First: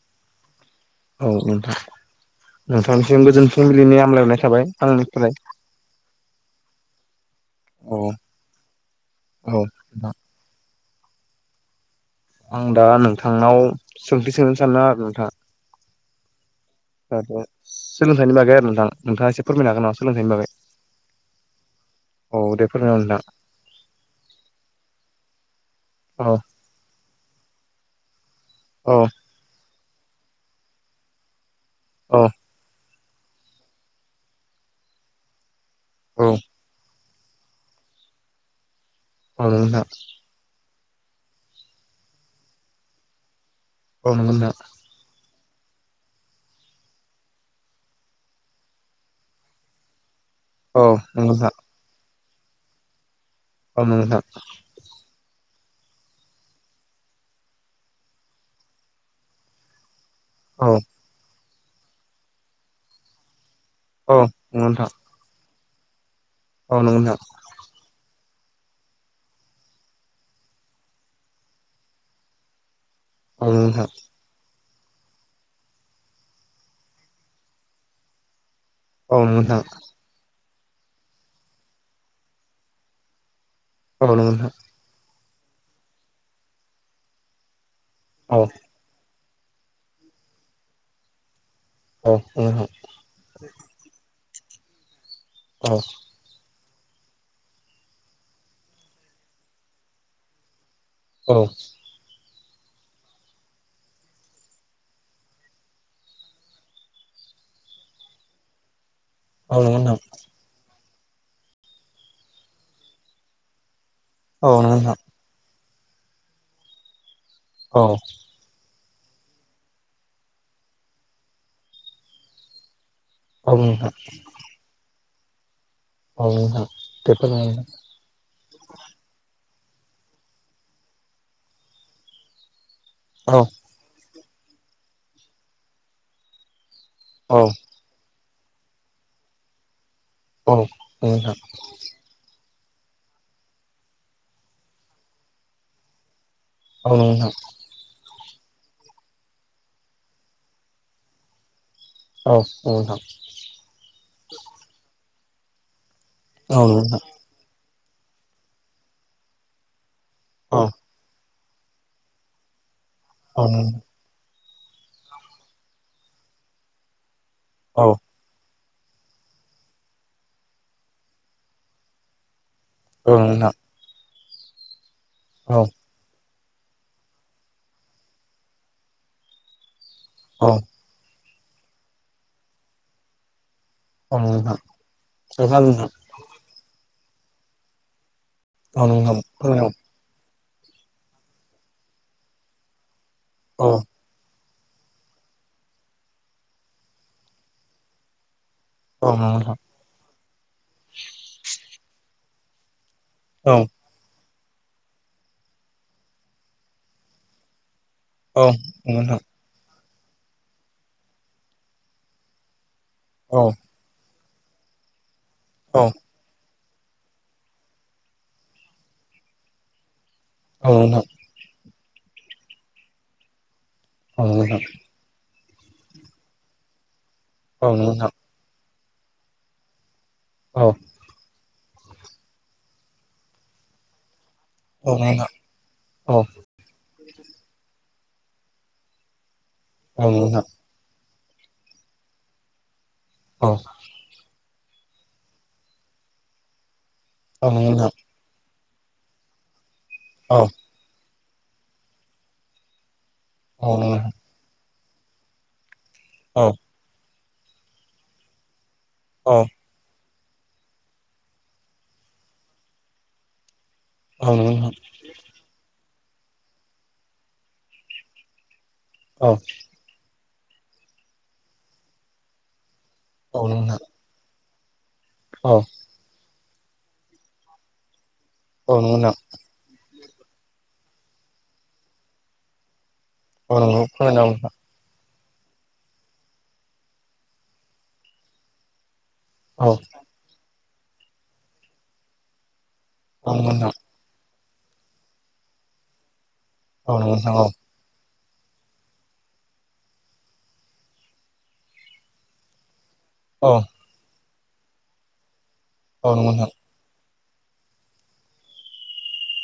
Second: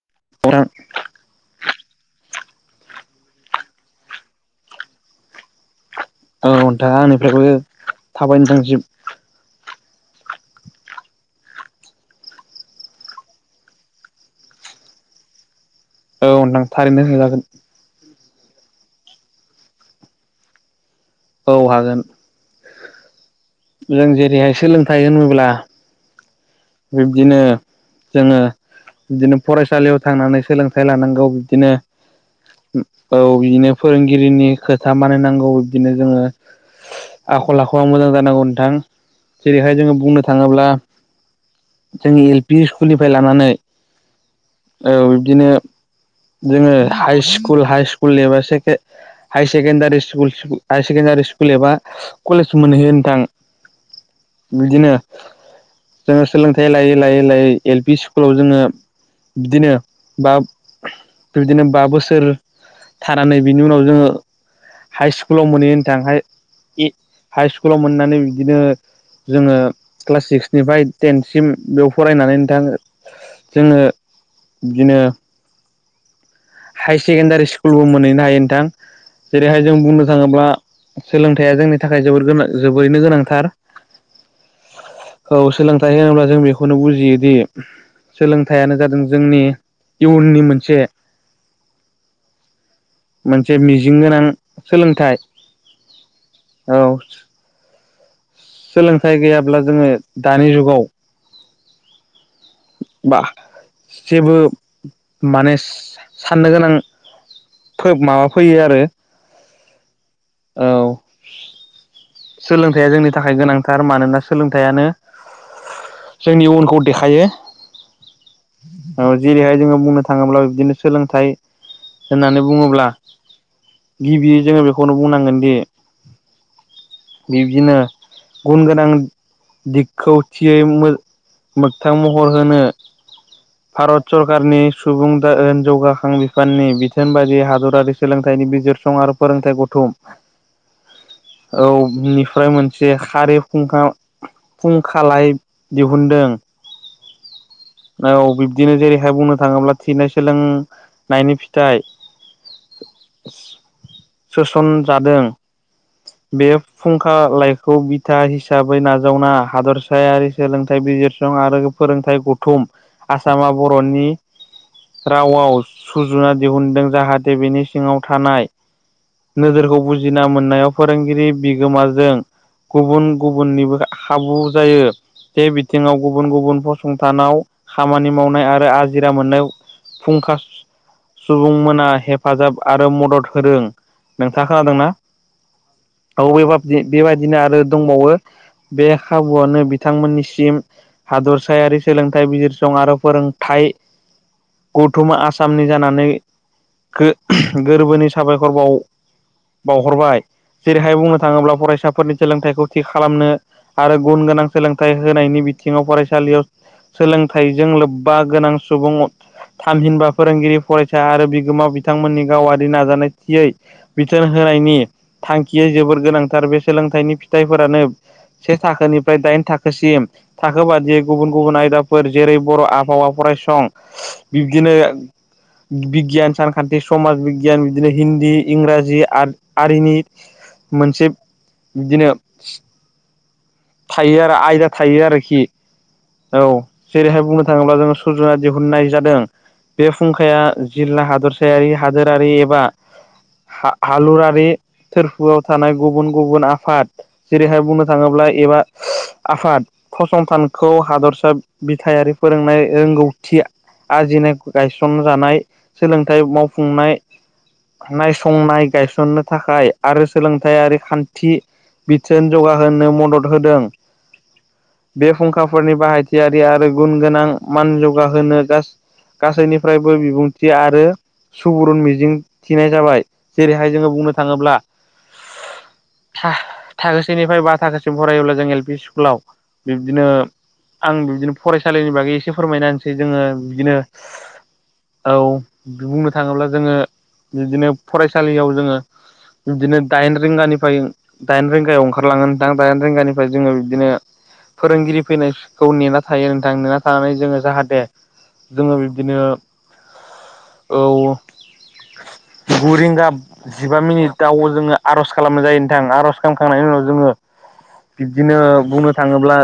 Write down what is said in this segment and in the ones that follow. [unintelligible] औ नोंथां नोंथांनिसिम गोजोन फुंबिलिनि आमलाय हरनाय थाबाय आंनिफ्राय औ नोंथां आंनिफ्रायबो औ थाबाय नोंथांनिसिम [inaudible] आं दा नोंथांनाव सोंथि सोंनो सानदों आरो नोंथाङा औ नोंथां थारैनो सोंजागोन नि बागै आरो नोंथां नोंथाङा एसे फोरमायनो हागोन नामा सोलोंथाइनि बागै औ हागोन [unintelligible] जों जेरैहाय सोलोंथाइ होनोब्ला अ बिब्दिनो जोङो बिदिनो फरायसालियाव थांनानै सोलोंथाइ लानांगौ बिबदिनो अ औ बिदिनो फोरोंगिरिनि खोथा मानायनांगौ बिबदिनो जोङो आखल आखुआ मोजां जानांगौ नोंथां जेरैहाय नोंथां जोङो बुंनो थाङोब्ला जोंनि एल पि स्कुलनिफ्राय लानानै औ नोगौ नोंथां बिदिनो जोङो हाइ सकुल हाइ स्कुल एबा high secondary school higher secondary school एबा कलेज मोनहैयो नोंथां बिदिनो जोङो सोलोंथाइ लायै लायै लायै एल पि स्कुलाव जोङो बिदिनो बा औ बिबदिनो बा बोसोर थानानै बिनि उनाव जोङो औ औ नंगौ नोंथां हाइस्कुलाव मोनहैयो होनथां औ नंगौ नोंथां हाइ स्कुलाव मोननानै बिदिनो जोङो क्लास सिक्सनिफ्राय टेनसिम बेयाव फरायनानै नोंथा आरो नोंथां बिदिनो हायार सेकेण्डारि स्कुलबो मोनहैनो हायो नोंथां नोंथां जेरैहाय जों बुंनो थाङोब्ला सोलोंथाइया जोंनि थाखाय जोबोर गोनां जोबोरैनो गोनांथार औ नंगौ नोंथां औ सोलोंथाइ होनोब्ला जों बेखौनो बुजियोदि औ सोलोंथाइयानो जादों जोंनि इयुननि मोनसे औ नंगौ नोंथां मोनसे मिजिं गोनां सोलोंथाइ। औ औ सोलोंथाइ गैयाब्ला जोङो दानि जुगाव औ बा जेबो माने साननो गोनां माबा फैयो आरो। औ नोंखौ नोंथां औ सोलोंथाइया जोंनि थाखाय गोनांथार मानोना औ नंगौ सोलोंथाइयानो नोंथां जोंनि इउनखौ देखायो औ औ जेरैहाय जोङो बुंनो थाङोब्ला बिदिनो सोलोंथाइ होननानै बुङोब्ला नंगौ नोंथां गिबि जोङो बेखौनो बुंनांगोन दि औ नोंथां बेफोर नोंथां बिबदिनो गुन गोनां दिखौ थियै मोगथां महर होनो औ भारत सरकारनि सुबुं जौगाखां बिफाननि बिथोन बायदि औ हादरारि सोलों थाइबिजिरसं आरो फोरोंथाइ गौथुम औ नोंथां औ बेनिफ्राय मोनसे ज खारै फुंखा फुंखालाय दिहुुनदों। औ नोंथां औ बिब्दिनो जेरैहाय बुंनो थाङोब्ला थिनाय सोलोंनायनि फिथाइ औ नोंथां सोसन जादों बे औ नोंथां फुंखालायखौ बिथा हिसाबै नाजावना हादरसा यारि औ सोलोंथाइ बिजिरसं आरो फोरोंथाइ गौथुम आसामा बर'नि रावआव सुजुना दिहुनदों जाहाथे बेनि औ सिङाव थानाय नोजोरखौ बुजिना मोननायाव फोरोंगिरि बिगोमाजों गुबुन औ नोंथां गुबुननिबो खाबु जायो बे औ औ नोंथां औ नोंथां बिथिङाव गुबुन गुबुन फसं थानाव खामानि मावनाय आरो आजिरा मोननाय फुंखा औ सुबुंमोना हेफाजाब आरो मदद होदों। औ नोंथाङा नोंथां खोनादोंना औ बेे बेबायदिनो आरो दंबावो औ नोंथां औ नोंथां औ नोंथां बे औ नोंथां खाबुआनो बिथांमोननि हादरसायारि सोलोंथाइ बिजिरसं आरो फोरोंथाइ औ गौथुमा आसामनि जानानै गोरबोनि साबायखर औ नोंथां औ नोंथां औ नोंथां औ नोंथां औ नोंथां औ नोंथां औ हरबाय जेरैहाय बुंनो थाङोब्ला फरायसाफोरनि सोलोंथाइखौ खालामनो आरो गुन गोनां सोलोंथाइ होनायनि बिथिङाव फरायसालियाव सोलोंथाइजों लोब्बा गोनां सुबुं थामहिनबा फोरोंगिरि फरायसा आरो बिगोमा बिथांमोननि गावारि नाजानाय थियै बिथोन होनायनि थांखिया जोबोर गोनांथार बे सोलोंथाइनि फिथाइफोरानो से थाखोनिफ्राय दाइन थाखोसिम थाखो बादियै गुबुन गुबुन आयदाफोर जेरै बर' आबहावा फरायसं बिब्दिनो बिगियान सानखान्थि समाज बिगियान बिदिनो हिन्दी इंराजि आरिनि मोनसे बिदिनो थायो आरो आयदा थायो आरोखि औ जेरैहाय बुंनो थाङोब्ला जोङो सुजुना दिहुननाय जादों बे फुंखाया जिल्ला हादरसायारि हादोरारि एबा हालुरारि थोरफोआव थानाय गुबुन गुबुन आफाद जेरैहाय बुंनो थाङोब्ला एबा आफाद फसंथानखौ हादर सा बिथायारि फोरोंनाय रोंगौथि आरजिनाय गायसनजानाय सोलोंथाइ मावफुंनाय नायसंनाय गायसननो थाखाय आरो सोलोंथाइयारि खान्थि बिथोन जौगाहोनो मदद होदों बे फुंखाफोरनि बाहाय थियारि आरो गुन गोनां मान जौगाहोनो गासैनिफ्रायबो बिबुंथि आरो सुबुरुन मिजिं थिनाय जाबाय जेरैहाय जोङो बुंनो थाङोब्ला औ थाखोसेनिफ्राय बा थाखोसिम फरायोब्ला जों एल पि नोंथां औ स्कुलाव बिब्दिनो आं बिबदिनो फरायसालिनि बागै एसे फोरमायना होनसै जोङो बिदिनो नोंगौ फोरमायना होदों नोंथां औ बुंनो थाङोब्ला जोङो बिदिनो फरायसालियाव जोङो औ बिदिनो दाइन रिंगानिफ्राय दाइन रिंगायाव ओंखारलाङो नोंथां गानिफ्राय औ नंगौ जोङो बिदिनो फोरोंगिरि फैनायखौ नेना थायो नों- थां नेना थानानै नोंथां औ नंगौ नोंथां जोङो औ जाहाथे जोङो बिब्दिनो औ गु रिंगा औ जिबा मिनिटाव जोङो आर'ज खालामनाय जायो नोंथां औ आर'ज नंगौ नोंथां खालामखांनायनि उनाव जोङो बिदिनो बुंनो थाङोब्ला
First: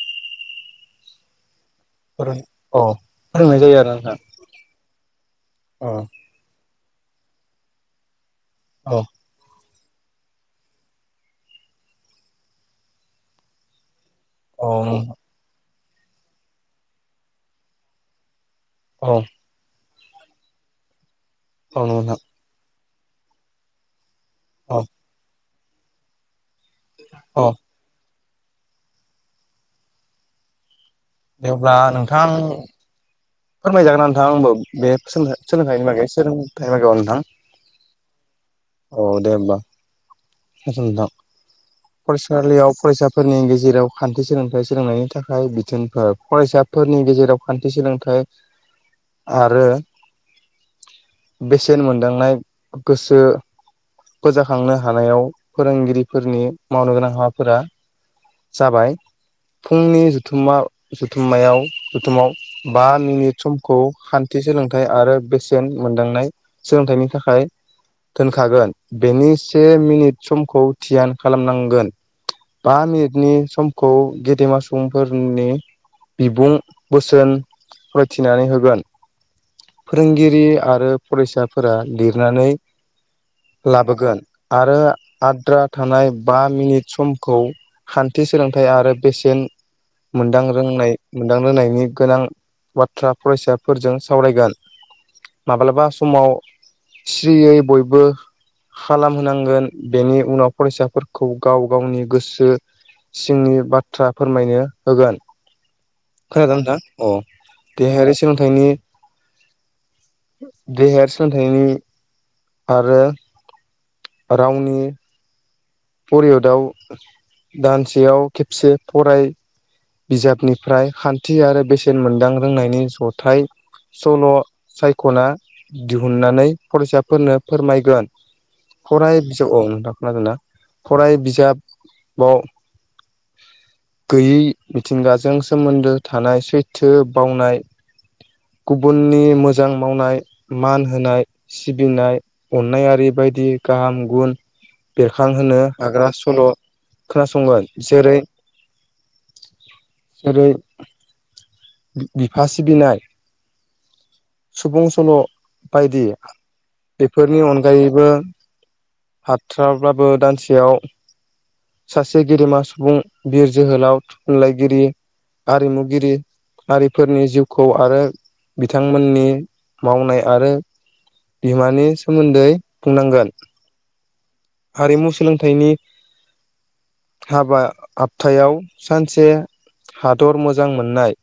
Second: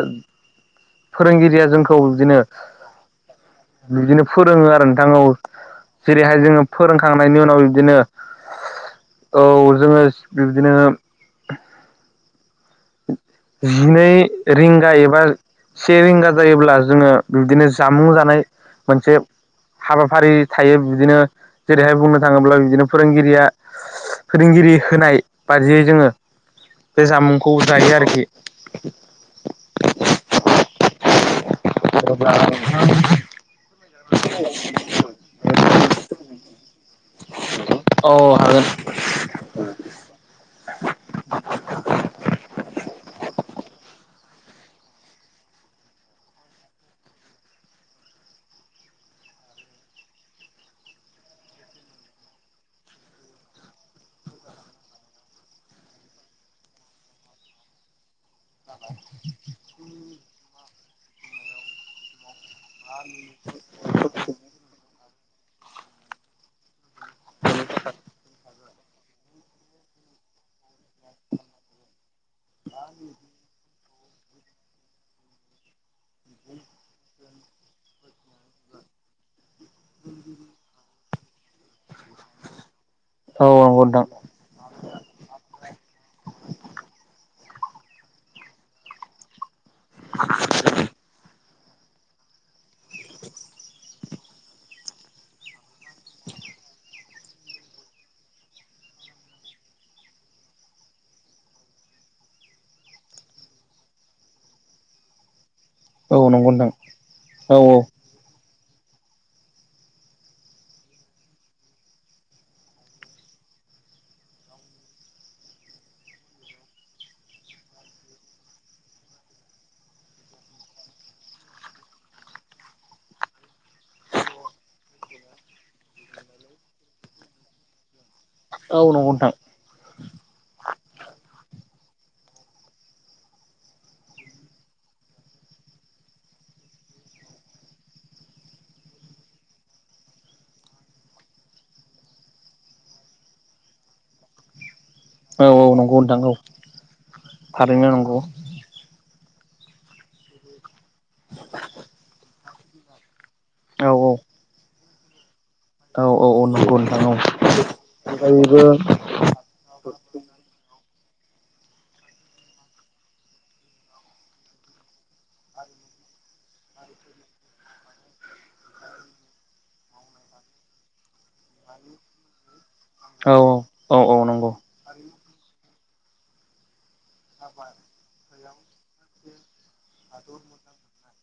फोरोंगिरिया जों खौ फोरों बिदिनो औ फोरोंनाय जायो आरो नोंथां बिदिनो फोरोङो आरो नोंथां औ औ जेरैहाय जोङो फोरोंखांनायनि उनाव बिदिनो औ जोङो बिब्दिनो जिनै औ रिंगा एबा से रिंगा जायोब्ला जोङो बिदिनो जामुं जानाय औ मोनसे हाबाफारि थायो बिदिनो औ जेरैहाय नंगौ नोंथां बुंनो थाङोब्ला बिदिनो फोरोंगिरिया फोरोंगिरि औ होनाय बादियै जोङो बे औ जामुंखौ जायो आरोखि दे अब्ला [unintelligible] जागोनना नोंथां होमबा बे सोलोंथनि बागै बै सोलोंथाइयाव अ औ दे होमबा [unintelligible] फरायसालियाव फरायसाफोरनि गेजेराव खान्थि सोलोंथाइ सोलोंनायनि थाखाय बिथोनफोर फरायसाफोरनि गेजेराव खान्थि सोलोंथाइ आरो बेसेन मोनदांनाय गोसो फोजाखांनो हानायाव फोरोंगिरिफोरनि मावनो गोनां हाबाफोरा जाबाय फुंनि जुथुमा जुथुमायाव जुथुमाव नि समखौ खान्थि सोलोंथाइ आरो बेसेन मोन्दांनाय सोलोंथाइनि थाखाय दोनखागोन बेनि से मिनिट समखौ धियान‌ खालामनांगोन बा मिनिटनि सम खौ गेदेमा सुबुंफोरनि बिबुं बोसोन फरायथिनानै होगोन फोरोंगिरि आरो फरायसाफोरा लिरनानै हागोन लाबोगोन आरो आद्रा थानाय बा मिनिट समखौ खान्थि सोलोंथाइ आरो बेसेन मोनदां रोंनाय मोनदां रोंनायनि गोनां बाथ्रा फरायसाफोरजों सावरायगोन माब्लाबा समाव स्रियै बयबो खालामहोनांगोन बेनि उनाव फरायसाफोरखौ गाव गावनि गोसो सिंनि बाथ्रा फोरमायनो होगोन। औ नंगौ नोंथां। औ औ देहायारि सोलोंथाइनि देहायारि सोलोंथाइनि आरो रावनि परियदआव दानसेयाव खेबसे फराय बिजाबनिफ्राय खान्थि आरो बेसेन मोनदां रोंनायनि जथाय सल' सायख'ना दिहुननानै फरायसाफोरनो फोरमायगोन। नंगौ फराय नोंथां बिजाबआव औ नोंथां खोनादों ना? फराय बिजाबाव गैयै मिथिंगाजों सोमोन्दो थानाय सैथो बावनाय गुबुननि मोजां मावनाय मान होनाय सिबिनाय अननाय आरि बेबायदि गाहाम गुन औ बेरखांहोनो औ नंगौ हाग्रा नोंथां औ नंगौ नोंथां औ सल' खोनासंगोन थारैनो जेरै नंगौ जेरै बिफा सिबिनाय औ औ सुबुं सल' बायदि औ औ नंगौ नोंथां औ बेफोरनि अनगायैबो अनगायैबो हाथाराब्लाबो दानसेयाव सासे गेदेमा सुबुं बिर जोहोलाव थुनलाइगिरि आरिमुगिरि हारिफोरनि जिउखौ आरो बिथांमोननि मावनाय आरो बिमानि सोमोन्दै बुंनांगोन औ औ औ नंगौ हारिमु सोलोंथाइनि हाबा हाबथायाव सानसे हादर मोजां मोननाय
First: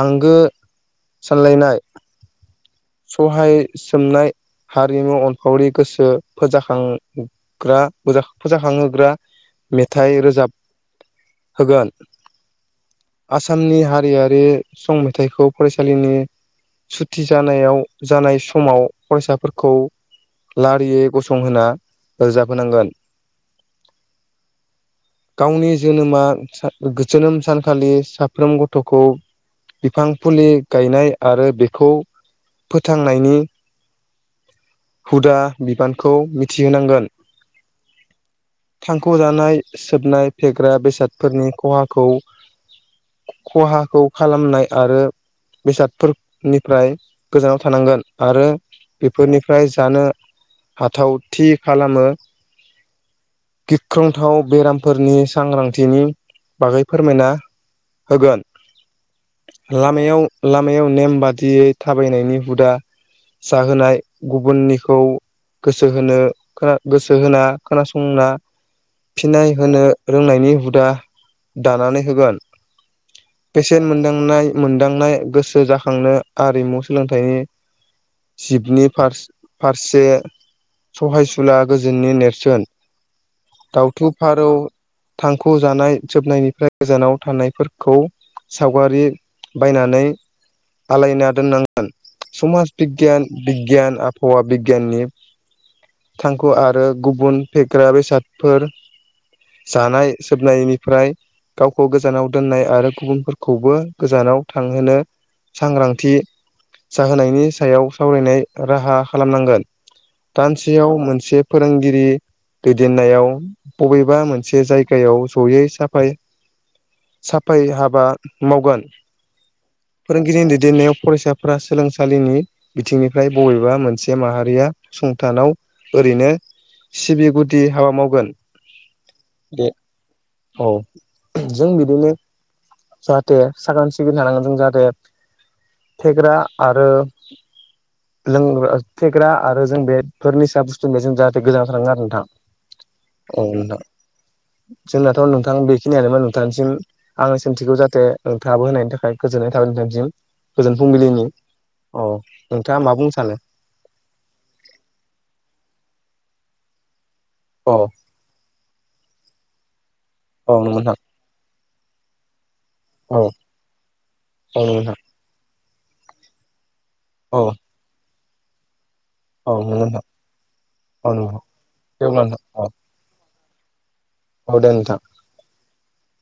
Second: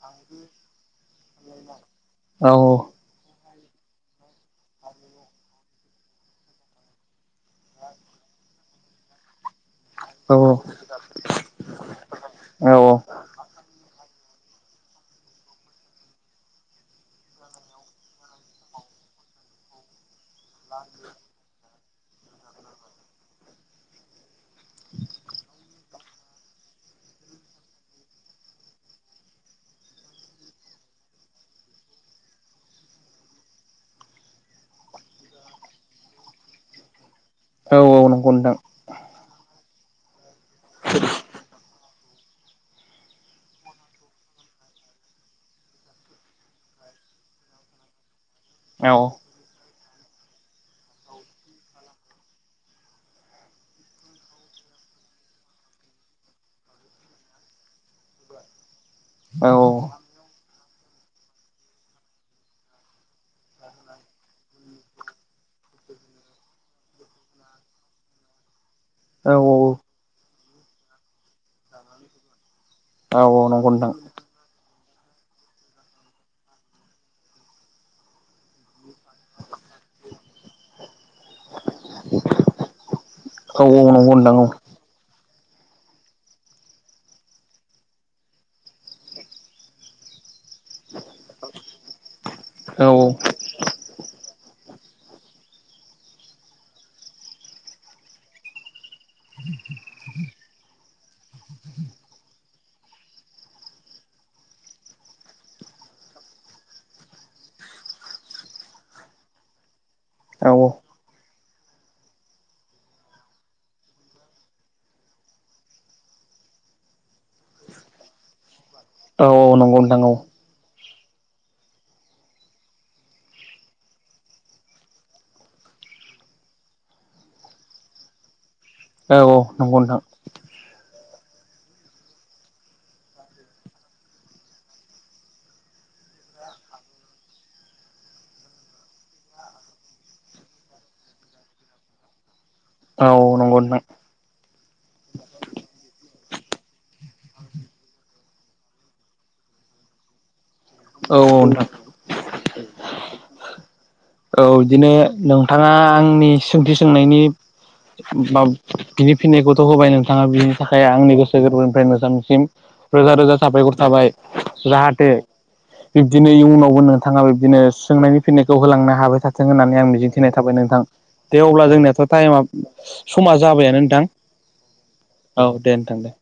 आंगो सानलायनाय औ सहाय सोमनाय हारिमु अनफावरि गोसो फोजाखांग्रा फोजाखांहोग्रा मेथाइ औ रोजाब होगोन आसामनि हारिया बे‌ संमेथाइखौ फरायसालिनि सुथि जा नायाव‌ जानाय समाव फरायसाफोरखौ लारियै गसंहोना रोजाबहोनांगोन गावनि जोनोमा जोनोम सानखालि साफ्रोम गथ'खौ बिफां फुलि गायनाय आरो बेखौ फोथांनायनि हुदा बिबानखौ मिथिहोनांगोन। औ औ नंगौ नोंथां थांखु जानाय सोबनाय फेग्रा बेसादफोरनि खहा खौ खहाखौ खालामनाय आरो बेसादफोरनिफ्राय गोजानाव थानांगोन आरो औ नंगौ नोंथां औ नंगौ नोंथां औ बेफोरनिफ्राय जानो हाथाव थि खालामो गिख्रंथाव बेरामफोरनि सांग्रांथिनि बागै फोरमायना होगोन लामायाव लामायाव नेम बादियै थाबायनायनि हुदा जाहोनाय गुबुननिखौ गोसो होनो गोसो होना खोनासंना फिनाय औ होनो रोंनायनि हुदा दानानै होगोन औ नंगौ पेसेन्ट मोनदांनाय मोन दांनाय गोसो जाखांनो आरिमु सोलोंथाइनि जिबनि फारसे सहायसुला गोजोननि नेरसोन दाउथु नोंथां फारौ थांखु जानाय जोबनायनिफ्राय गोजानाव थानायफोरखौ सावगारि बायनानै आलायना दोननांगोन समाज बिगियान बिगियान आबहावा बि बिगियाननि थांखु आरो गुबुन फेग्रा बेसादफोर जानाय बि सोबनायनिफ्राय गावखौ गोजानाव दोननाय आरो गुबुनफोरखौबो गोजानाव थांहोनो सांग्रांथि जाहोनायनि सायाव सावरायनाय राहा खालामनांगोन दानसेयाव मोनसे फोरोंगिरि दैदेननायाव बबेबा मोनसे जायगायाव जयै साफाय साफाय हाबा मावगोन औ औ नंगौ नोंथां औ फोरोंगिरिनि दैदेननायाव फरायसाफोरा सोलोंसालिनि बिथिंनिफ्राय बबेबा मोनसे माहारिया फसंथानाव ओरैनो सिबि गुदि हाबा मावगोन औ औ बे नंगौ नोंथां औ जों बिदिनो जाहाथे साखोन सिखोन थानांगोन जों जाहाथे फेग्रा आरो लोंग्रा फेग्रा आरो जों बेफोर निचा बुस्थुनि जों जाहाथे गोजानाव थानांगो आरो नोंथाङा औ नोंथां जोंनाथ नोंथां बेखिनियानो मोन नोंथां थांनिसिम आंनि सोंथिखौ जाहाथे नोंथाङाबो होनायनि थाखाय गोजोननाय थाबाय नोंथांनिसिम गोजोन औ फुंबिलिनि नोंथां औ नोंथाङा मा बुंनो सानो औ बिदिनो नोंथाङा आं आंनि सोंथि सोंनायनि अ बा बिनि फिननायखौथ होबाय नों थाङा औ बिनि नंगौ थाखाय नोंथां आंनि गोसो गोरबोनिफ्राय नोथांनिसिम रोजा औ रोजा साबायखर थाबाय औ नंगौ नोंथां जाहाथे बिब्दिनो इयुनावबो नोंथाङा औ बिब्दिनो सोंनायनि फिनायखौ होलांनो हागोन हाबाय थाथों औ नंगौ होननानै आं नोंथां मिजिंथिनाय थाबाय नोंथां औ दे नंगौ अब्ला जोंनियाथ दे अब्ला टाइम नोंथां औ सम जाबायानो नोंथां औ दे नोंथां औ दे नोंथां दे